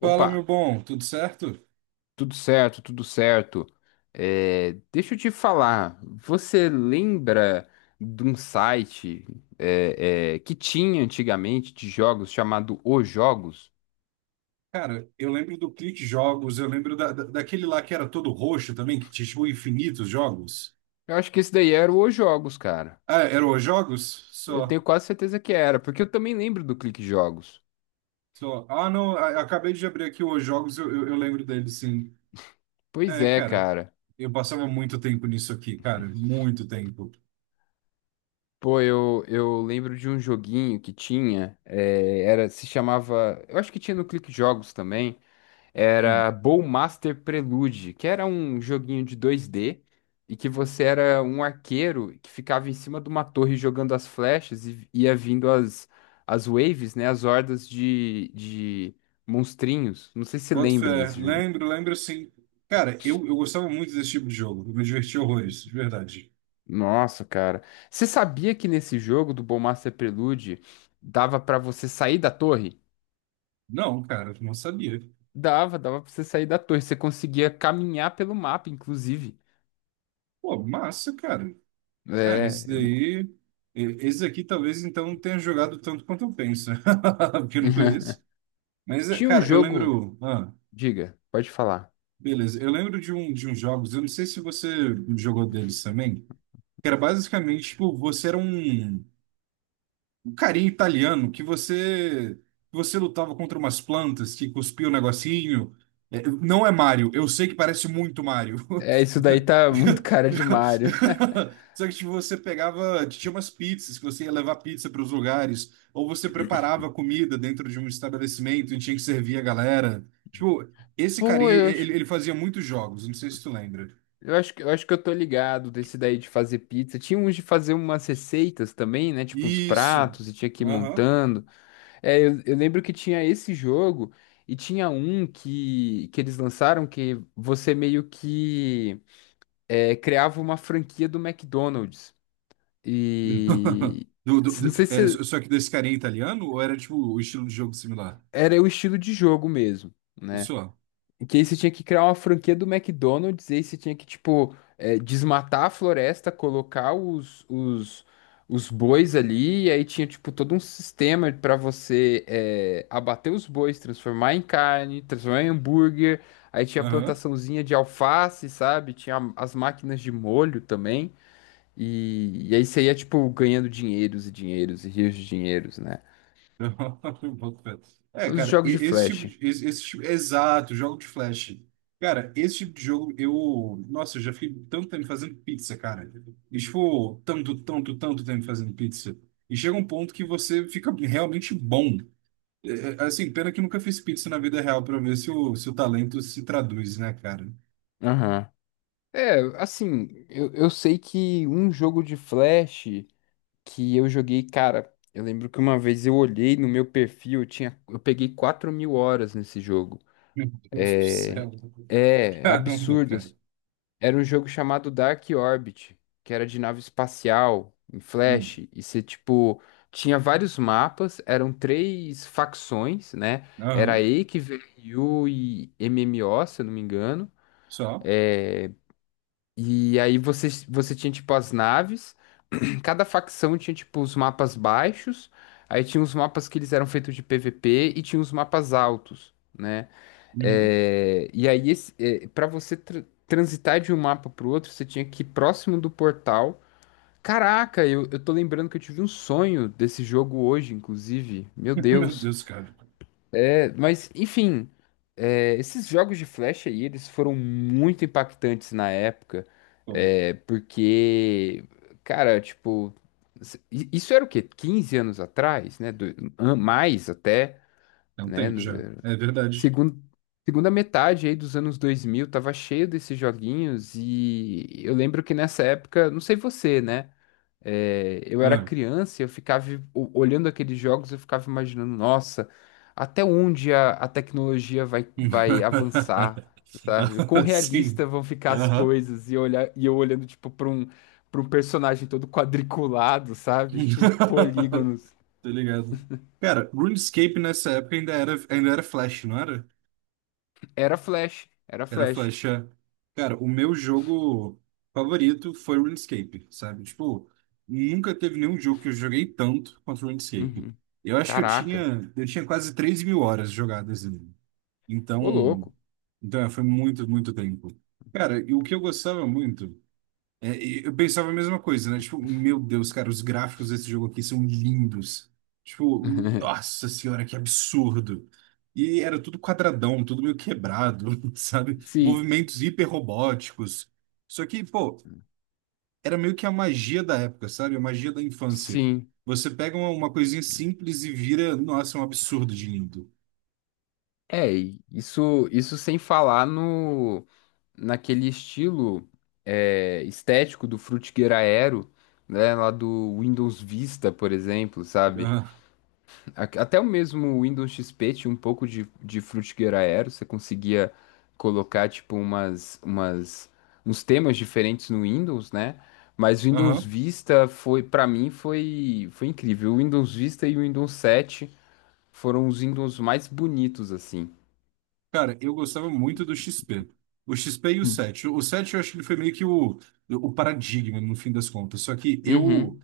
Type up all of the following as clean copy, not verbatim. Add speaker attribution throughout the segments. Speaker 1: Fala, meu
Speaker 2: Opa,
Speaker 1: bom, tudo certo?
Speaker 2: tudo certo, tudo certo. É, deixa eu te falar, você lembra de um site que tinha antigamente de jogos chamado Os Jogos?
Speaker 1: Cara, eu lembro do Clique Jogos, eu lembro daquele lá que era todo roxo também, que tinha tipo, infinitos jogos.
Speaker 2: Eu acho que esse daí era o Os Jogos, cara.
Speaker 1: Ah, era os jogos?
Speaker 2: Eu
Speaker 1: Só,
Speaker 2: tenho quase certeza que era, porque eu também lembro do Clique Jogos.
Speaker 1: só. Ah, não, acabei de abrir aqui os jogos, eu lembro dele, sim.
Speaker 2: Pois
Speaker 1: É,
Speaker 2: é,
Speaker 1: cara,
Speaker 2: cara.
Speaker 1: eu passava muito tempo nisso aqui, cara, muito tempo.
Speaker 2: Pô, eu lembro de um joguinho que tinha, se chamava, eu acho que tinha no Clique Jogos também.
Speaker 1: Hum.
Speaker 2: Era Bowmaster Prelude, que era um joguinho de 2D e que você era um arqueiro que ficava em cima de uma torre jogando as flechas e ia vindo as waves, né? As hordas de monstrinhos. Não sei se você
Speaker 1: Boto
Speaker 2: lembra
Speaker 1: fé,
Speaker 2: desse jogo.
Speaker 1: lembro, lembro sim. Cara, eu gostava muito desse tipo de jogo, eu me divertia horrores, de verdade.
Speaker 2: Nossa, cara. Você sabia que nesse jogo do Bowmaster Prelude dava pra você sair da torre?
Speaker 1: Não, cara, não sabia.
Speaker 2: Dava pra você sair da torre. Você conseguia caminhar pelo mapa, inclusive.
Speaker 1: Pô, massa, cara. É,
Speaker 2: É.
Speaker 1: esse daí. Esse aqui talvez então não tenha jogado tanto quanto eu penso, porque eu não conheço. Mas, é,
Speaker 2: Tinha um
Speaker 1: cara, eu
Speaker 2: jogo.
Speaker 1: lembro. Ah,
Speaker 2: Diga, pode falar.
Speaker 1: beleza. Eu lembro de um de uns jogos, eu não sei se você jogou deles também, que era basicamente, tipo, você era um. Um carinha italiano que você lutava contra umas plantas que cuspia o negocinho. É, não é Mario, eu sei que parece muito Mario.
Speaker 2: É, isso daí tá muito cara de Mario.
Speaker 1: Só que tipo, você pegava, tinha umas pizzas que você ia levar pizza para os lugares, ou você preparava comida dentro de um estabelecimento e tinha que servir a galera. Tipo, esse
Speaker 2: Pô,
Speaker 1: carinha,
Speaker 2: eu acho,
Speaker 1: ele fazia muitos jogos, não sei se tu lembra.
Speaker 2: eu acho que eu tô ligado desse daí de fazer pizza. Tinha uns de fazer umas receitas também, né? Tipo uns
Speaker 1: Isso.
Speaker 2: pratos e tinha que ir
Speaker 1: Aham.
Speaker 2: montando. É, eu lembro que tinha esse jogo e tinha um que eles lançaram que você meio que criava uma franquia do McDonald's. E não sei se
Speaker 1: Só que desse carinha italiano ou era tipo o estilo de jogo similar?
Speaker 2: era o estilo de jogo mesmo, né?
Speaker 1: Só.
Speaker 2: Que aí você tinha que criar uma franquia do McDonald's, e aí você tinha que, tipo, desmatar a floresta, colocar os bois ali, e aí tinha, tipo, todo um sistema pra você abater os bois, transformar em carne, transformar em hambúrguer, aí tinha a
Speaker 1: Aham.
Speaker 2: plantaçãozinha de alface, sabe? Tinha as máquinas de molho também, e aí você ia, tipo, ganhando dinheiros e dinheiros e rios de dinheiros, né?
Speaker 1: Boto fé. É,
Speaker 2: Os
Speaker 1: cara,
Speaker 2: jogos de
Speaker 1: esse tipo
Speaker 2: flash.
Speaker 1: de, esse tipo, exato, jogo de flash. Cara, esse tipo de jogo eu, nossa, eu já fiquei tanto tempo fazendo pizza, cara. E tipo, tanto, tanto, tanto tempo fazendo pizza. E chega um ponto que você fica realmente bom. Assim, pena que eu nunca fiz pizza na vida real pra ver se o talento se traduz, né, cara?
Speaker 2: Aham. É, assim, eu sei que um jogo de Flash que eu joguei, cara, eu lembro que uma vez eu olhei no meu perfil, eu tinha, eu peguei 4.000 horas nesse jogo.
Speaker 1: Meu Deus do
Speaker 2: É,
Speaker 1: céu.
Speaker 2: é
Speaker 1: Caramba,
Speaker 2: absurdo,
Speaker 1: cara.
Speaker 2: assim. Era um jogo chamado Dark Orbit, que era de nave espacial, em Flash,
Speaker 1: Hum.
Speaker 2: e você, tipo, tinha vários mapas, eram três facções, né? Era
Speaker 1: Aham,
Speaker 2: EIC, VRU e MMO, se eu não me engano.
Speaker 1: só.
Speaker 2: É, e aí você tinha, tipo, as naves, cada facção tinha, tipo, os mapas baixos, aí tinha os mapas que eles eram feitos de PVP e tinha os mapas altos, né?
Speaker 1: Uhum.
Speaker 2: É, e aí, para você transitar de um mapa pro outro, você tinha que ir próximo do portal. Caraca, eu tô lembrando que eu tive um sonho desse jogo hoje, inclusive. Meu
Speaker 1: Meu
Speaker 2: Deus.
Speaker 1: Deus, cara.
Speaker 2: É, mas, enfim, esses jogos de flash aí, eles foram muito impactantes na época,
Speaker 1: Pô,
Speaker 2: porque, cara, tipo, isso era o quê? 15 anos atrás, né? Mais até,
Speaker 1: é um
Speaker 2: né?
Speaker 1: tempo já. É verdade.
Speaker 2: Segundo, segunda metade aí dos anos 2000 tava cheio desses joguinhos e eu lembro que nessa época, não sei você, né? É, eu era
Speaker 1: Ah.
Speaker 2: criança, e eu ficava olhando aqueles jogos, eu ficava imaginando, nossa, até onde a tecnologia vai avançar, sabe? O quão
Speaker 1: Ah,
Speaker 2: realista
Speaker 1: sim.
Speaker 2: vão ficar as
Speaker 1: Aham.
Speaker 2: coisas e eu olhar e eu olhando tipo para um personagem todo quadriculado, sabe? E polígonos.
Speaker 1: Tô ligado. Cara, RuneScape nessa época ainda era Flash, não era?
Speaker 2: Era Flash, era
Speaker 1: Era
Speaker 2: Flash.
Speaker 1: flecha. Cara, o meu jogo favorito foi RuneScape, sabe? Tipo, nunca teve nenhum jogo que eu joguei tanto quanto RuneScape.
Speaker 2: Uhum.
Speaker 1: Eu acho que
Speaker 2: Caraca,
Speaker 1: eu tinha quase 3.000 horas jogadas nele.
Speaker 2: ô
Speaker 1: Então,
Speaker 2: louco.
Speaker 1: então é, foi muito, muito tempo. Cara, e o que eu gostava muito é, e eu pensava a mesma coisa, né? Tipo, meu Deus, cara, os gráficos desse jogo aqui são lindos. Tipo, nossa senhora, que absurdo. E era tudo quadradão, tudo meio quebrado, sabe?
Speaker 2: Sim,
Speaker 1: Movimentos hiperrobóticos. Só que, pô, era meio que a magia da época, sabe? A magia da infância.
Speaker 2: sim.
Speaker 1: Você pega uma coisinha simples e vira, nossa, um absurdo de lindo.
Speaker 2: É, e isso sem falar no naquele estilo estético do Frutiger Aero, né, lá do Windows Vista, por exemplo, sabe? Até o mesmo Windows XP tinha um pouco de Frutiger Aero, você conseguia colocar, tipo, uns temas diferentes no Windows, né? Mas o
Speaker 1: Ah,
Speaker 2: Windows
Speaker 1: aham.
Speaker 2: Vista foi, para mim, foi incrível. O Windows Vista e o Windows 7 foram os Windows mais bonitos, assim.
Speaker 1: Cara, eu gostava muito do XP. O XP e o 7. O 7 eu acho que ele foi meio que o paradigma, no fim das contas. Só que
Speaker 2: Uhum,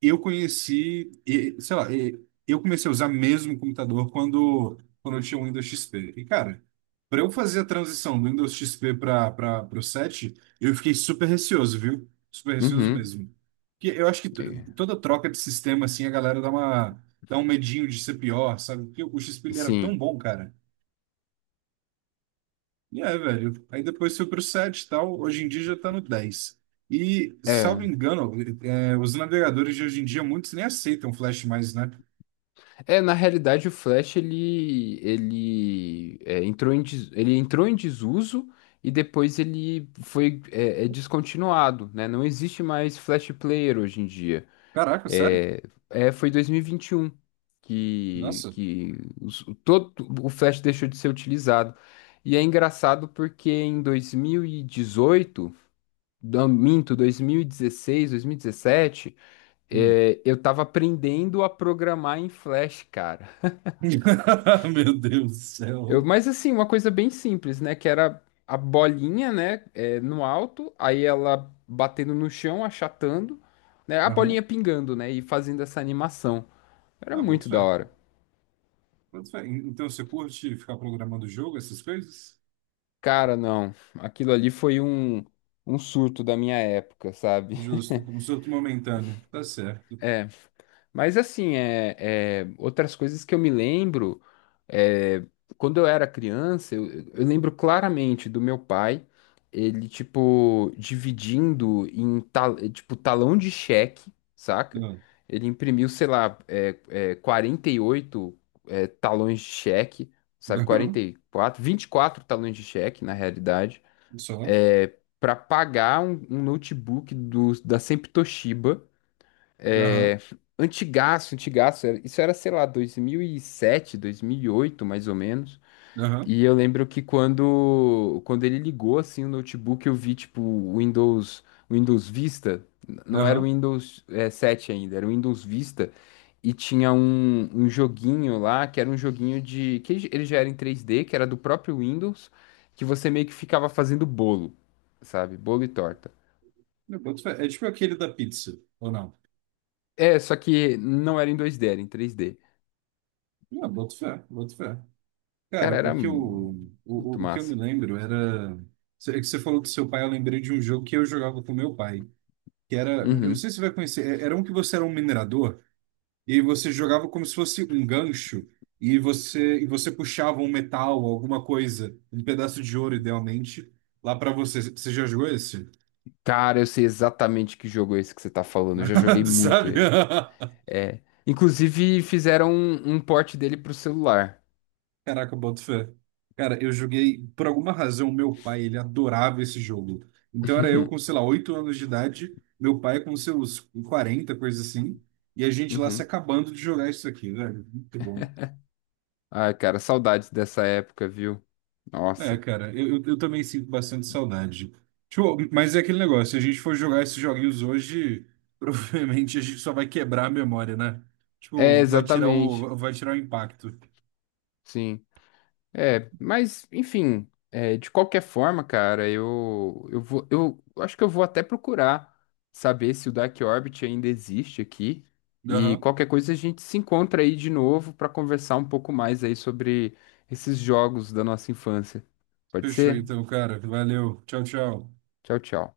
Speaker 1: eu conheci, e, sei lá, e, eu comecei a usar mesmo o computador quando eu tinha o Windows XP. E, cara, para eu fazer a transição do Windows XP para o 7, eu fiquei super receoso, viu? Super receoso
Speaker 2: uhum.
Speaker 1: mesmo. Porque eu acho que
Speaker 2: É,
Speaker 1: toda troca de sistema, assim, a galera dá um medinho de ser pior, sabe? Porque o XP ele era tão
Speaker 2: sim.
Speaker 1: bom, cara. E é, velho. Aí depois foi pro 7 e tal. Hoje em dia já tá no 10. E, salvo
Speaker 2: É.
Speaker 1: engano, é, os navegadores de hoje em dia, muitos nem aceitam Flash mais, né?
Speaker 2: É, na realidade o Flash ele entrou em des- ele entrou em desuso e depois ele foi descontinuado, né? Não existe mais Flash Player hoje em dia.
Speaker 1: Caraca, sério?
Speaker 2: É, foi 2021 que
Speaker 1: Nossa.
Speaker 2: que todo o Flash deixou de ser utilizado. E é engraçado porque em 2018, não, minto, 2016, 2017.
Speaker 1: Hum.
Speaker 2: É, eu tava aprendendo a programar em Flash, cara.
Speaker 1: Meu Deus do
Speaker 2: Eu,
Speaker 1: céu.
Speaker 2: mas assim, uma coisa bem simples, né? Que era a bolinha, né? No alto, aí ela batendo no chão, achatando, né? A bolinha
Speaker 1: Aham.
Speaker 2: pingando, né? E fazendo essa animação. Era
Speaker 1: Ah, boto
Speaker 2: muito da
Speaker 1: fé.
Speaker 2: hora.
Speaker 1: Boto fé. Então você curte ficar programando o jogo, essas coisas?
Speaker 2: Cara, não. Aquilo ali foi um surto da minha época, sabe?
Speaker 1: Justo, um surto momentâneo. Tá certo.
Speaker 2: É. Mas assim, outras coisas que eu me lembro, é, quando eu era criança, eu lembro claramente do meu pai, ele, tipo, dividindo em, tal, tipo, talão de cheque, saca?
Speaker 1: Aham.
Speaker 2: Ele imprimiu, sei lá, 48 talões de cheque, sabe? quarenta
Speaker 1: Aham.
Speaker 2: e quatro 24 talões de cheque, na realidade,
Speaker 1: Só.
Speaker 2: é, para pagar um notebook da Sempre Toshiba,
Speaker 1: Aham.
Speaker 2: é, antigaço, antigaço. Isso era, sei lá, dois mil e sete, 2008, mais ou menos.
Speaker 1: Aham.
Speaker 2: E eu lembro que quando ele ligou, assim, o notebook, eu vi, tipo, o Windows Vista. Não era o
Speaker 1: Aham.
Speaker 2: Windows, 7 ainda, era o Windows Vista. E tinha um joguinho lá, que era um joguinho de... que ele já era em três d, que era do próprio Windows, que você meio que ficava fazendo bolo, sabe? Bolo e torta.
Speaker 1: Eu boto fé. É tipo aquele da pizza, ou não?
Speaker 2: É, só que não era em dois d, era em três d.
Speaker 1: Ah, boto fé, boto fé. Cara,
Speaker 2: Cara, era muito
Speaker 1: o que eu me
Speaker 2: massa.
Speaker 1: lembro era. É que você falou do seu pai, eu lembrei de um jogo que eu jogava com meu pai. Que era. Eu não
Speaker 2: Uhum.
Speaker 1: sei se você vai conhecer. Era um que você era um minerador, e aí você jogava como se fosse um gancho, e e você puxava um metal, alguma coisa, um pedaço de ouro, idealmente, lá pra você. Você já jogou esse?
Speaker 2: Cara, eu sei exatamente que jogo é esse que você tá falando. Eu já joguei muito
Speaker 1: Sabe?
Speaker 2: ele. É. Inclusive, fizeram um port dele pro celular.
Speaker 1: Caraca, boto fé. Cara, eu joguei, por alguma razão, meu pai, ele adorava esse jogo. Então era eu com, sei lá, 8 anos de idade, meu pai com seus 40 coisa assim, e a gente lá se
Speaker 2: Uhum.
Speaker 1: acabando de jogar isso aqui, velho. Muito bom.
Speaker 2: Ai, cara, saudades dessa época, viu?
Speaker 1: É,
Speaker 2: Nossa.
Speaker 1: cara, eu também sinto bastante saudade. Tipo, mas é aquele negócio, se a gente for jogar esses joguinhos hoje, provavelmente a gente só vai quebrar a memória, né?
Speaker 2: É,
Speaker 1: Tipo,
Speaker 2: exatamente.
Speaker 1: vai tirar o impacto.
Speaker 2: Sim. É, mas, enfim, de qualquer forma, cara, eu vou, eu acho que eu vou até procurar saber se o Dark Orbit ainda existe aqui. E
Speaker 1: Aham.
Speaker 2: qualquer coisa a gente se encontra aí de novo para conversar um pouco mais aí sobre esses jogos da nossa infância. Pode
Speaker 1: Fechou
Speaker 2: ser?
Speaker 1: então, cara. Valeu. Tchau, tchau.
Speaker 2: Tchau, tchau.